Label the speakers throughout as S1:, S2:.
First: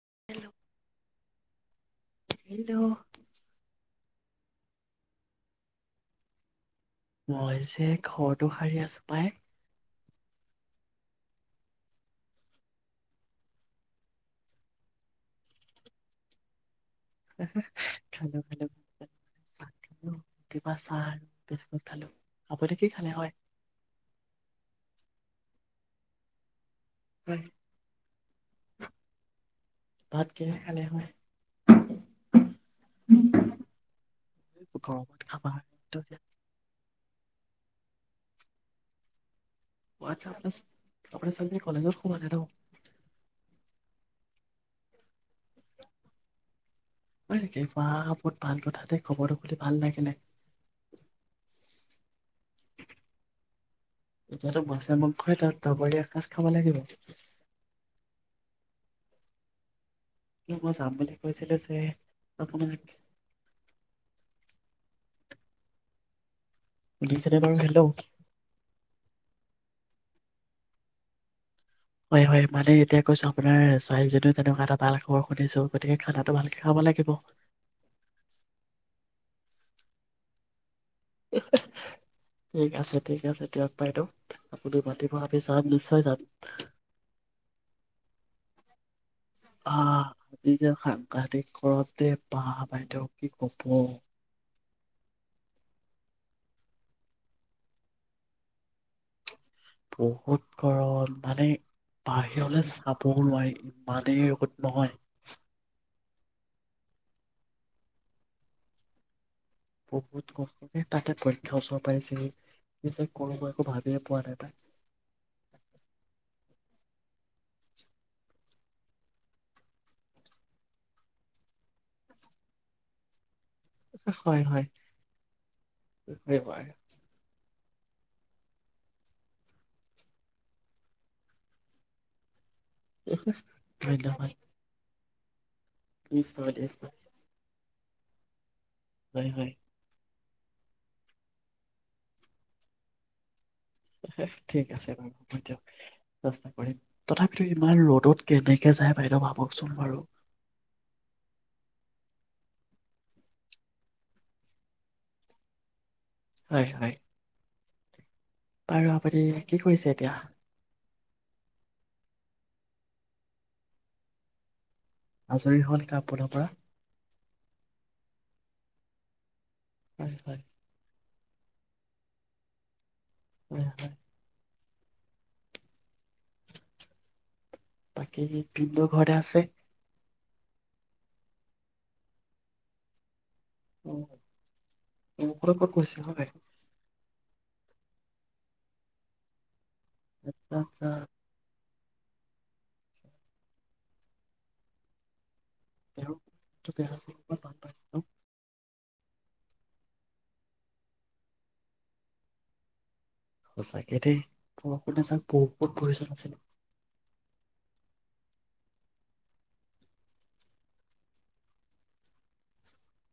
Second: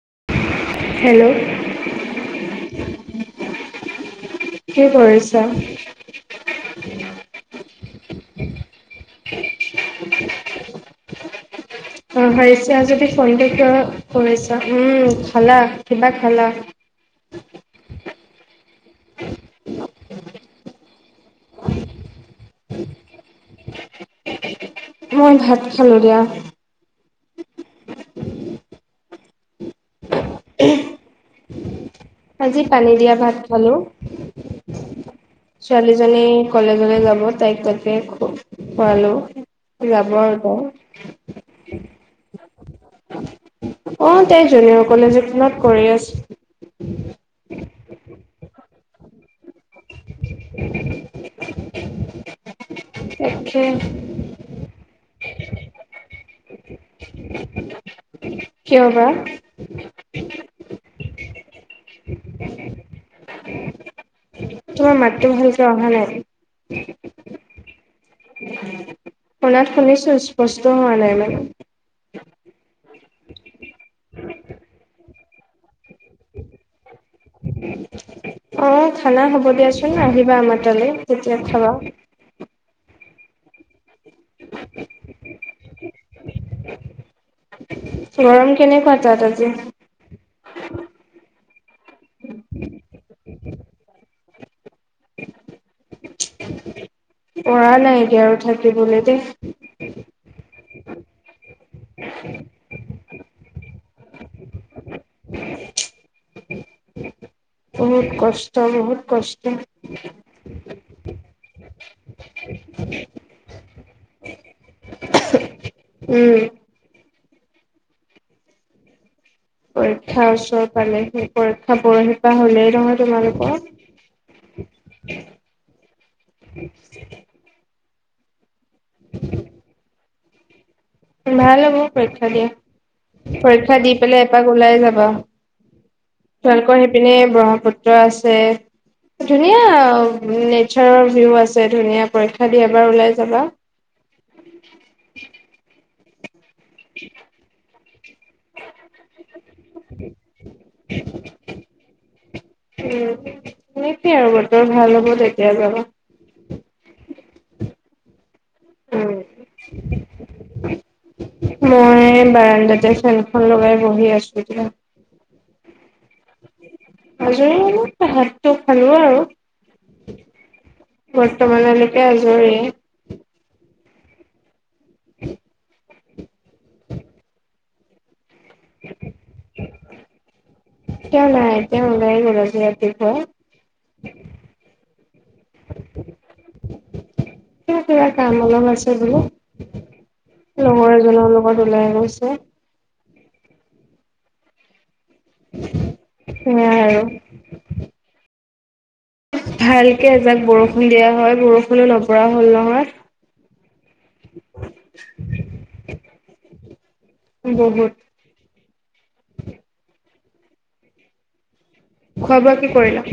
S1: [unintelligible]
S2: Hello
S1: hello
S2: কি কৰিছা
S1: মই যে ঘৰটো সাৰি আছো, তই
S2: ঘৰ সাৰিছা যদি ফোনটো কিয় কৰিছা। উম খালা কিবা খালা
S1: খালো খালো ৰাতিপুৱা চাহ বিস্কুট খালো, আপুনি কি খালে হয়
S2: মই ভাত খালো দিয়া
S1: হয়, ভাত কিহে খালে হয়
S2: আজি পানী দিয়া ভাত খালো,
S1: গৰমত খাবা তো যে।
S2: ছোৱালীজনী কলেজলৈ যাব তাইক তাকে খোৱালো যাব
S1: আচ্ছা,
S2: আৰু
S1: আপোনাৰ
S2: তাই,
S1: আপোনাৰ ছোৱালীজনী কলেজত সোমালে ন
S2: অ। জুনিয়ৰ কলেজখনত কৰি আছো।
S1: হয় নেকি, বা প ভাল কথাতে খবৰটো পালে ভাল লাগে নে। এতিয়াতো মাছে
S2: [unintelligible]
S1: তাত দগৰি এসাঁজ খাব লাগিব।
S2: কিয় বা?
S1: কি মই যাম বুলি কৈছিলো যে আপোনাক।
S2: তোমাৰ মাতটো ভালকে অহা নাই।
S1: শুনিছে নে বাৰু, হেল্ল?
S2: শুনাত শুনিছো স্পষ্ট হোৱা নাই মানে।
S1: হয় হয় মানে এতিয়া কৈছো আপোনাৰ ছোৱালীজনীও তেনেকুৱা এটা ভাল খবৰ শুনিছো। গতিকে খানাটো ভালকে খাব লাগিব।
S2: অ', খানা হব দিয়া কিনো আহিবা আমাৰ তালে।
S1: ঠিক আছে,
S2: [unintelligible]
S1: ঠিক আছে দিয়ক। বাইদেউ আপুনি মাতিব আমি যাম নিশ্চয় যাম।
S2: গৰম কেনেকুৱা তাত আজি?
S1: আহ, আজি যে সাংঘাতিক গৰম দে বাইদেউ কি কব।
S2: পৰা নাই এতিয়া আৰু থাকিবলে দেই
S1: বহুত গৰম মানে বাহিৰলে চাবও নোৱাৰি ইমানেই ৰ'দ নহয়
S2: বহুত কষ্ট বহুত কষ্ট
S1: বহুত ককে তাতে পৰীক্ষা ওচৰৰত পাৰিছেহি কি যে কৰোঁ মই একো ভাবিয়ে পোৱা নাই তাই
S2: উম। পৰীক্ষাৰ ওচৰ পালেহি পৰীক্ষা পৰশিপা হলেই নহয় তোমালোকৰ
S1: হয় হয়বাৰ [inaudible]
S2: [inaudible] ভাল হ বহ পৰীক্ষা দিয়া পৰীক্ষা দি পেলাই
S1: ধন্যবাদ
S2: এপাক ওলাই যাবা
S1: নিশ্চয়,
S2: তেওঁলোকৰ
S1: নিশ্চয়,
S2: সেইপিনে ব্ৰহ্মপুত্ৰ ্ৰ আছে
S1: হয়, হয়,
S2: ধুনীয়া উ নেচাৰৰ ভিউ আছে ধুনীয়া পৰীক্ষা দি এবাৰ ওলাই যাবা
S1: ঠিক আছে ব ব য আ তথাপিতো ইমান ৰ'দত কেনেকে যায় বাইদেউ ভাবকচোন বাৰু
S2: উম অনেক আৰু বতৰ ভাল হ'ব তেতিয় বাৰ
S1: হয় হয় বাৰু আপতি কি কৰিছে এতিয়া
S2: মই বাৰাণ্ডাতে ফেনখন লগাই বহি আছোো
S1: আচৰিত হ [unintelligible] আপোনৰ পৰা
S2: আজৰি মানে [unintelligible] আৰু
S1: হয় হয়
S2: বৰ্তমানলৈকে আজৰি
S1: হয় হয়
S2: [inaudible]
S1: বাকী কি [unintelligible] ঘৰতে আছে
S2: তেওঁ নাই তেওঁ ওলাই গ'ল আজি ৰাতিপুৱা
S1: ক'ত ক'ত গৈছে হয়
S2: [unintelligible] কিবা কাম অলপ আছে বোলে
S1: আচ্ছা আচ্ছা
S2: লগৰ এজনৰ লগত ওলাই গৈছে
S1: তেওঁ
S2: সেয়াই
S1: তেওঁ
S2: আৰু
S1: ক'ৰবাত বান পাইছে ন?
S2: ভালকে এজাক বৰষুণ দিয়া হয় বৰষুণো নপৰা হ'ল নহয়।
S1: সঁচাকে দেই বৰষুণ এজাক বহুত প্ৰয়োজন আছে।
S2: বহুত খোৱা-বোৱা কি কৰিলা?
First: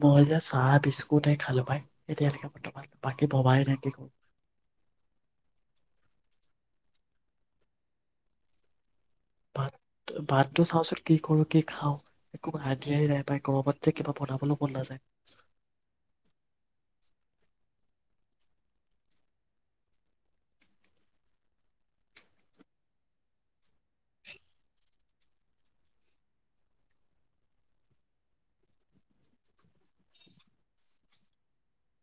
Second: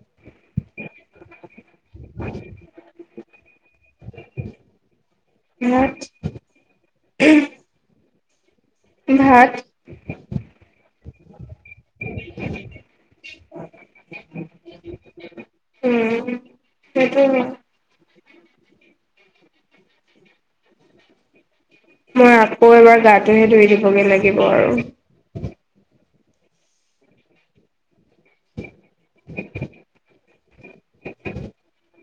S1: মই যে চাহ বিস্কুট খালো পাই এতিয়ালৈকে বৰ্তমান বাকী ভবাই নাই কি কৰো।
S2: উম।
S1: ভাত ভাতটো চাওঁচোন কি কৰো কি খাওঁ একো আইদিয়াই নাই পাই গৰমত যে কিবা বনাবলৈ মন নাযায়।
S2: উম সেইটোৱে। মই আকৌ এবাৰ গাটোহে ধুই দিবগে লাগিব আৰু। [inaudible]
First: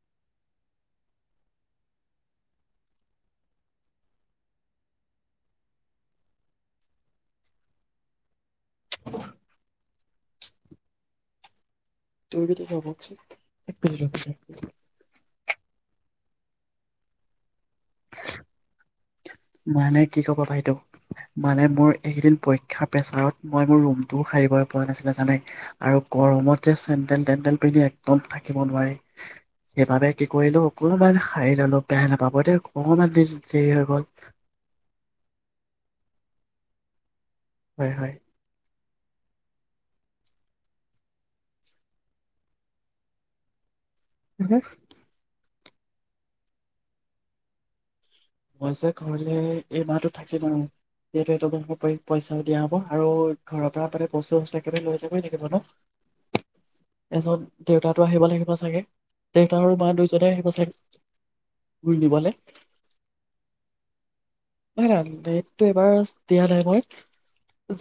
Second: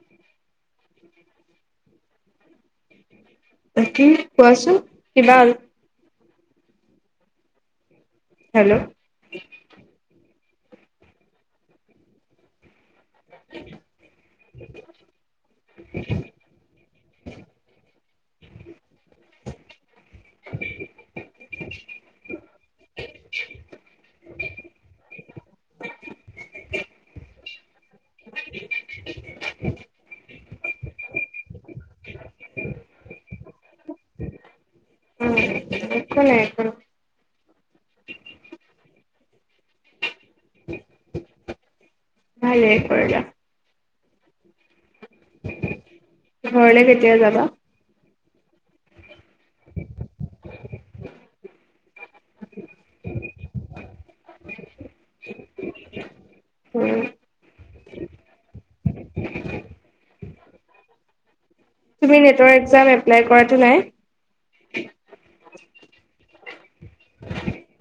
S2: কি কোৱাচোন কিবা অ হেল্ল'
S1: তুৰ পিনে হ'ব। এক মিনিট [unintelligible]
S2: [inaudible]
S1: [inaudible] মানে কি ক'ব বাইদউ মানে মোৰ এইকেইদিন পৰীক্ষাৰ পেছাৰত মই মোৰ ৰুমটোও সাৰিব পৰা নাছিলে জানে আৰু গৰমত যে চেণ্ডেল-তেণ্ডেল পিন্ধি [unintelligible] একদম থাকিব নোৱাৰি সেইবাবে কি কৰিলো অকণমান সাৰি ল'লো বেয়া নাপাব দেই অকণমান দেৰি দেৰি হৈ গ'ল
S2: উম একো নাই একো নাই
S1: হয় হয়।
S2: ভালেই কৰিলা
S1: [unintelligible]
S2: ঘৰলে কেতিয়া যাবা?
S1: মই যে ঘ ঘৰিলে এই মাহটো থাকিম আৰু [unintelligible] পইচাও দিয়া হ'ব আৰু ঘৰৰ পৰা মানে বস্তু-চস্তু একেবাৰে লৈ যাবই লাগিব
S2: উম
S1: ন' এজন দেউতাটো আহিব লাগিব চাগে দেউতা আৰু মা দুইজনে আহিব চাগে ঘূৰি
S2: তুমি
S1: নিবলে
S2: নেটৰ এক্সাম এপ্লাই কৰা টো নাই।
S1: [unintelligible] টো এইবাৰ চ্‌ দিয়া নাই মই।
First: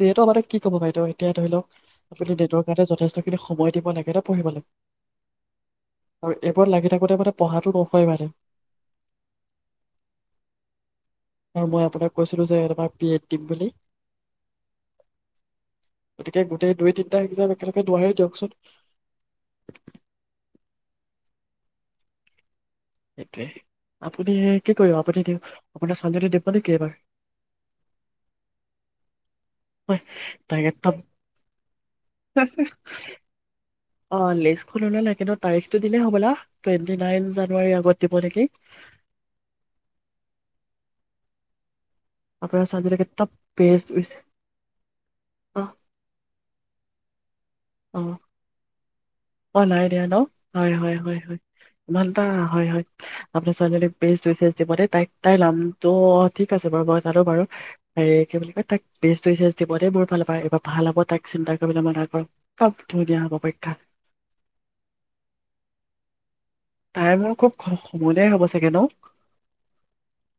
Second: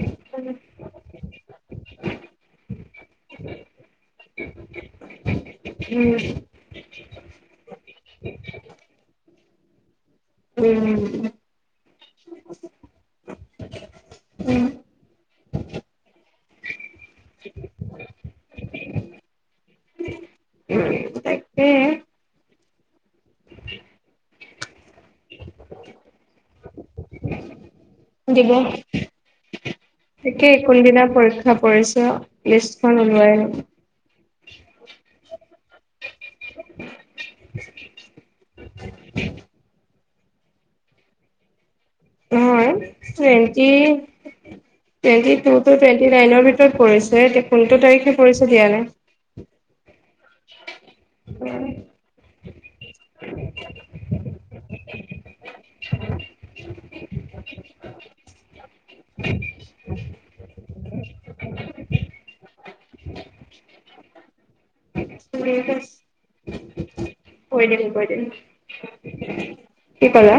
S1: যিহেতু আমাৰ তাক কি কব বাইদেউ, এতিয়া ধৰি লওক আপুনি নেটৰ কাৰণে যথেষ্ট খিনি সময় দিব লাগে ন পঢ়িবলে,
S2: উম
S1: আৰু এইবোৰত লাগি থাকোতে থাকোতে মানে পঢ়াটো নহয় মানে।
S2: উম্।
S1: আৰু মই আপোনাক কৈছিলো যে [unintelligible] বি এড দিম বুলি,
S2: উম
S1: গতিকে গোটেই দুই তিন্‌টা এক্সাম একেলগে নোৱাৰি দিয়কচোন।
S2: উম, তাকে।
S1: একে, আপুনি হে একে তো আপুনি দি, আপোনাৰ ছোৱালজনী দিব নেকি এইবাৰ?
S2: দিব
S1: [unintelligible]
S2: তাকে কোনদিনা পৰীক্ষা পৰিছে লিষ্টখন ওলোৱাই নাই
S1: অ' লিষ্টখন ওলালে কিন্তূ তাৰিখটো দিলে হ'বলা, টুৱেণ্টি নাইন জানুৱাৰীৰ আগত দিব নেকি! আপোনাৰ
S2: অ',
S1: ছোৱালীজনীক একদম
S2: twenty,
S1: best wish
S2: twenty two two
S1: অ
S2: টুৱেণ্টি নাইনৰ ভিতৰত পৰিছে। ধেই তে কোনটো
S1: অ
S2: তাৰিখে পৰিছে দিয়া নাই।
S1: অ নাই দিয়া ন? হয়, হয়, হয়, হয়। ইমানটা হয়, হয়, আপনাৰ ছোৱালজনীক বেষ্ট উইচেছ দিব দেই তাইক - তাইৰ লাম টো অ ঠিক আছে বাৰু মই জানো বাৰু, হেৰি কি বুলি এ তাইক বেষ্ট উইচেছ দিব দেই মোৰ ফালৰ পৰা, এইবাৰ ভাল হ'ব তাইক চিন্তা কৰিবলৈ মানা কৰক। ক'ত থ দিয়া হ'ব পৰীক্ষা?
S2: [unintelligible]
S1: তাই মোৰ খুব
S2: কৈ
S1: খ -
S2: দিম কৈ দিম
S1: সমনীয়ায়ে হ'ব চাগে ন?
S2: কি ক'লা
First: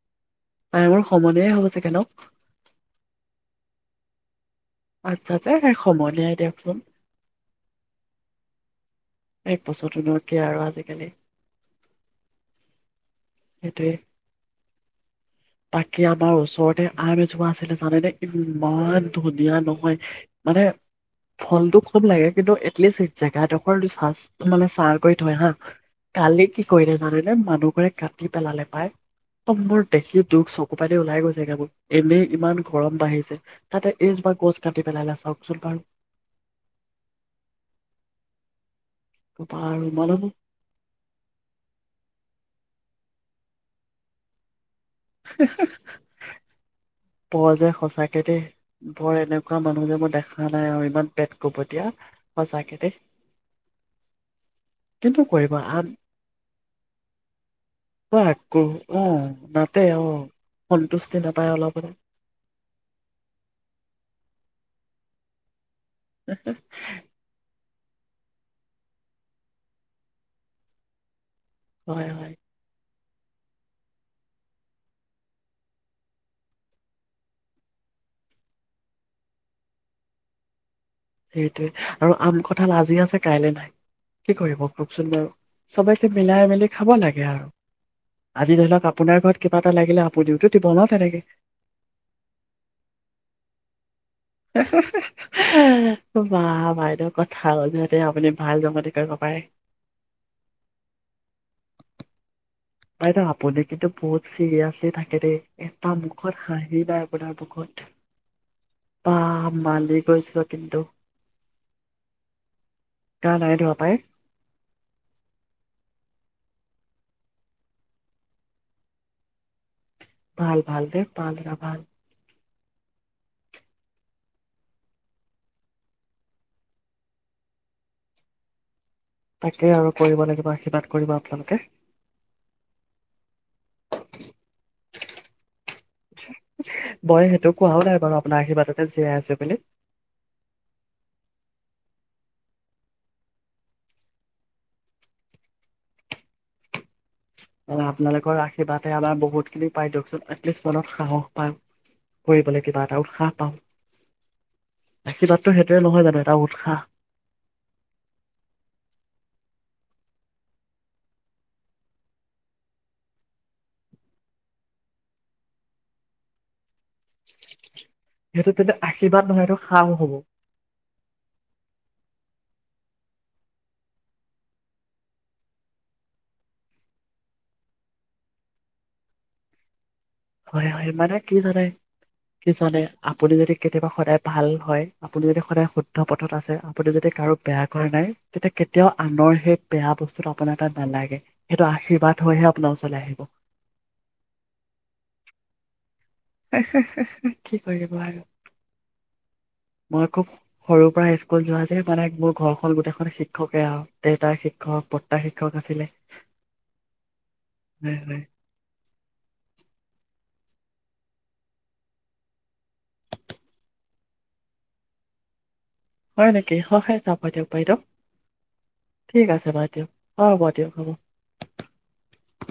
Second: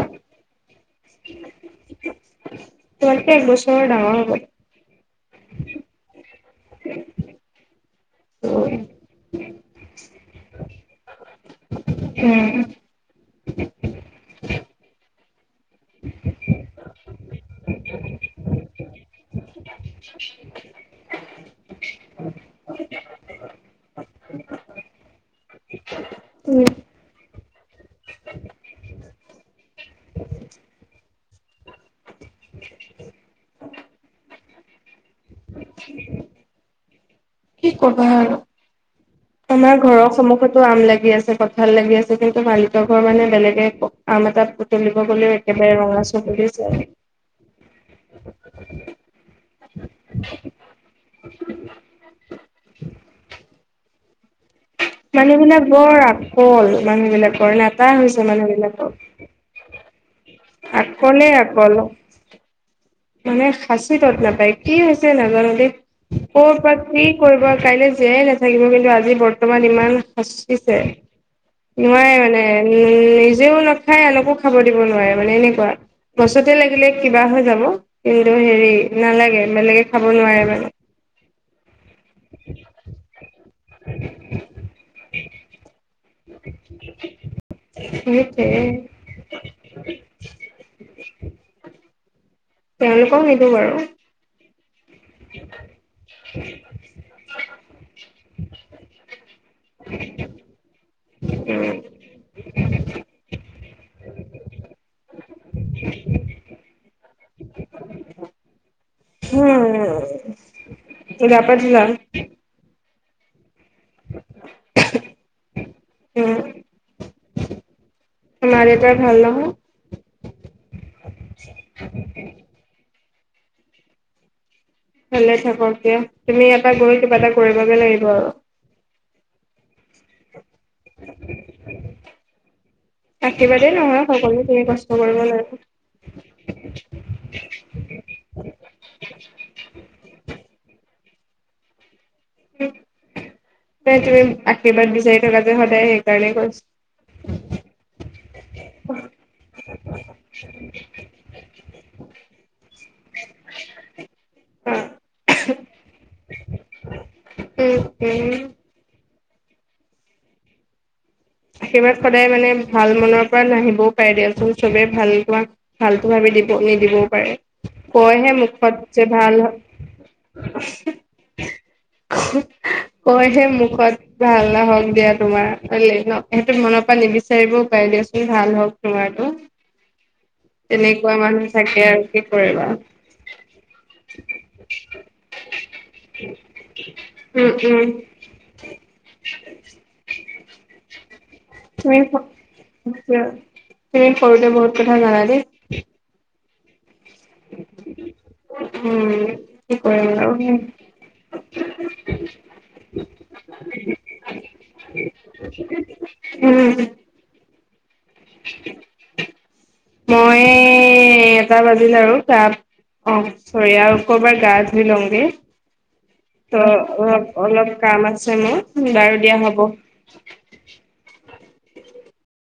S1: তাই মোৰ সমনীয়ায়ে হ'ব চাগে ন?
S2: হয়।
S1: আচ্ছা আচ্ছা, এ সে সমনীয়াই দিয়ক। [unintelligible] এক বছৰটো নো কি আৰু আজিকালি! সেইটোৱে
S2: উম
S1: বাকী আমাৰ ওচৰতে আন এজ ছোৱা আছিলে জানেনে ইম্মান, [unintelligible] ইয়াৰ নহয়, মানে ফলটো খুব লাগে কিন্তু এটলিষ্ট জেগাডোখৰটো চাচ তোমালে ছাৰ্ভ কৰি থয় হা। কালি কি
S2: উম
S1: কৰিলে জানে নে, মানুহ পুৰাই কাটি পেলালে পায় অ ', মোৰ দেখি দুখ চকু পানী ওলাই গৈছে গে মোৰ এনেই ইমান গৰম বাঢ়িছে তাতে এইজোপা গছ কাটি পেলালে চাওক। চুল্তান
S2: কি কবা আৰু। তোমাৰ
S1: বাৰু
S2: ঘৰৰ
S1: মানুহ
S2: সন্মুখতো আম লাগি আছে কঁঠাল লাগি আছে কিন্তু ভাল তঘৰ মানে বেলেগে আম এটাত তুলিব গলেও একেবাৰে ৰঙা চকুলে চা
S1: মই যে সঁচাকেদেই বৰ এনেকুৱা মানুহ যে মই দেখা নাই আৰু ইমান পেট কোপতিয়া সঁচাকেদেই।
S2: মানুহ বিলাক
S1: আন
S2: বৰ আকল। মানুহ বিলাকৰ। নাটা হৈছে মানুহ
S1: আকৌ অ
S2: বিলাকৰ।
S1: নাতে অ সন্তুষ্টি
S2: আকলে
S1: নাপায়
S2: আকল। ত
S1: অলপতে
S2: [unintelligible] মানে সাচি তট নাপায় কি হৈছে নাজানো দেই। ক'ৰ পৰা কি কৰিব কাইলৈ জীয়াই নাথাকিব কিন্তু আজি বৰ্তমান ইমান সাচিচে।
S1: হয়
S2: নোৱাৰে
S1: হয়
S2: মানে উ', উম 'নিজেও নাখাই আনকো খাব দিব নোৱাৰে মানে এনেকোৱা। গছতে লাগিলে কিবা হৈ যাব কিন্তু হেৰি নালাগে বেলেগে খাব নোৱাৰে মানে।
S1: সেইটোৱে আৰু আম, কঠাল আজি আছে কাইলৈ নাই। কি কৰিব কওকচোন বাৰু চবে মিলাই মেলি খাব লাগে আৰু।
S2: সেইটোৱে
S1: আজি ধৰি লওক আপোনাৰ ঘৰত কিবা এটা লাগিলে আপুনিওতো দিব ন তেনেকে।
S2: তেওঁলোকক নিদিওঁ বাৰু।
S1: উ [unintelligible] বাঃ বাইদেউ কথাও যেন আও। আপুনি ভাল জমনি কৰিব পাৰে।
S2: [unintelligible] উম',
S1: বাইদেউ আপুনি কিন্তু বহুত চিৰিয়াচলি থাকে দেই। এটা মুখত হাঁহি নাই। আপোনাৰ মুখত। বা মালি
S2: উম',
S1: গৈছিলো কিন্তু
S2: গা-পা ধোলা।
S1: গা নাই ধোৱা পাই
S2: উম। তোমাৰ দেউতাৰ ভাল নহয়।
S1: ভাল ভাল দে ভাল ভাল
S2: ভালে থাকক দিয়া তুমি ইয়াৰ পৰা গৈ কিবা এটা কৰিবগৈ লাগিব।
S1: তাকে আৰু কৰিব লাগিব আশীৰ্বাদ কৰিব আপোনালোকে।
S2: আশীৰ্বাদেই নহয় সকলো তুমি কষ্ট কৰিব লাগিব।
S1: মই সেইটো কোৱাও নাই বাৰু আপোনাৰ আশীৰ্বাদতে জীয়াই আছো বুলি
S2: নাই তুমি আশীৰ্বাদ বিচাৰি থকা যে সদায় সেইকাৰণেই কৈছো
S1: আপোনাৰ আশীৰ্বাদে আমাৰ বহুতসিনি পায় দিয়কচোন এটলিষ্ট মনত সাহস পায় কৰিবলৈ কিবা এটা উৎসাহ পাওঁ আশীৰ্বাদটো সেইটোোৱে নহয় জানো এটা উৎসাহ
S2: উম উম আশীৰ্বাদ সদায় মানে ভাল মনৰ পৰা নাহিবও পাৰে দিয়চোন চবে ভাল পোৱা ভাল পোৱা দিব নিদিবও পাৰে কয়হে
S1: সেইটো কিন্তু
S2: মুখত যে
S1: আশীৰ্বাদ
S2: ভাল
S1: নহয় এইটো সাও হ'ব
S2: কয়হে মুখত ভাল নহক দিয়া তোমাৰ হয় ন। সেইটো মনৰ পৰা নিবিচাৰিব পয় দিয়চোন ভাল হওক তোমাৰটো
S1: হয় হয় মানে কি জানে
S2: আৰু
S1: কি
S2: কৰিবা
S1: জানে আপুনি যদি কেতিয়াবা সদায় ভাল হয় আপুনি যদি সদায় শুদ্ধ পথত আছে আপুনি যদি কাৰো
S2: উম
S1: বেয়া কৰা
S2: উম
S1: নাই তেতিয়া কেতিয়াও আনৰ সেই বেয়া বস্তুটো আপোনাৰ তাত নালাগে সেইটো
S2: তুমি
S1: আশীৰ্বাদ হৈহে আপোনাৰ ওচৰলৈ আহিব
S2: মোকছা তুমি ক দে বহুত ক বৰ জানা দেই
S1: আঃ হাঁ হাঁ কি কৰিব আৰু
S2: উম কি
S1: মই
S2: কৰিম আৰু
S1: খুব সৰুৰ পৰা স্কুল যোৱা যে মানে মোৰ ঘৰখন গোটেইখন শিক্ষকে আৰু দেউতা শিক্ষক পদ
S2: উম
S1: হয় হয়
S2: মই এটা বাজিল আৰু গাত অ চৰি আৰু কৰবাত গা ধুই লওঁগে
S1: হয় নেকি
S2: ত
S1: হয় হয় যাব
S2: অলপ
S1: দিয়ক
S2: অলপ
S1: বাইদেউ
S2: কাম আছে মোৰ বাৰু
S1: ঠিক
S2: দিয়া
S1: আছে
S2: হ'ব
S1: বাইদেউ অ' হ'ব দিয়ক হ'ব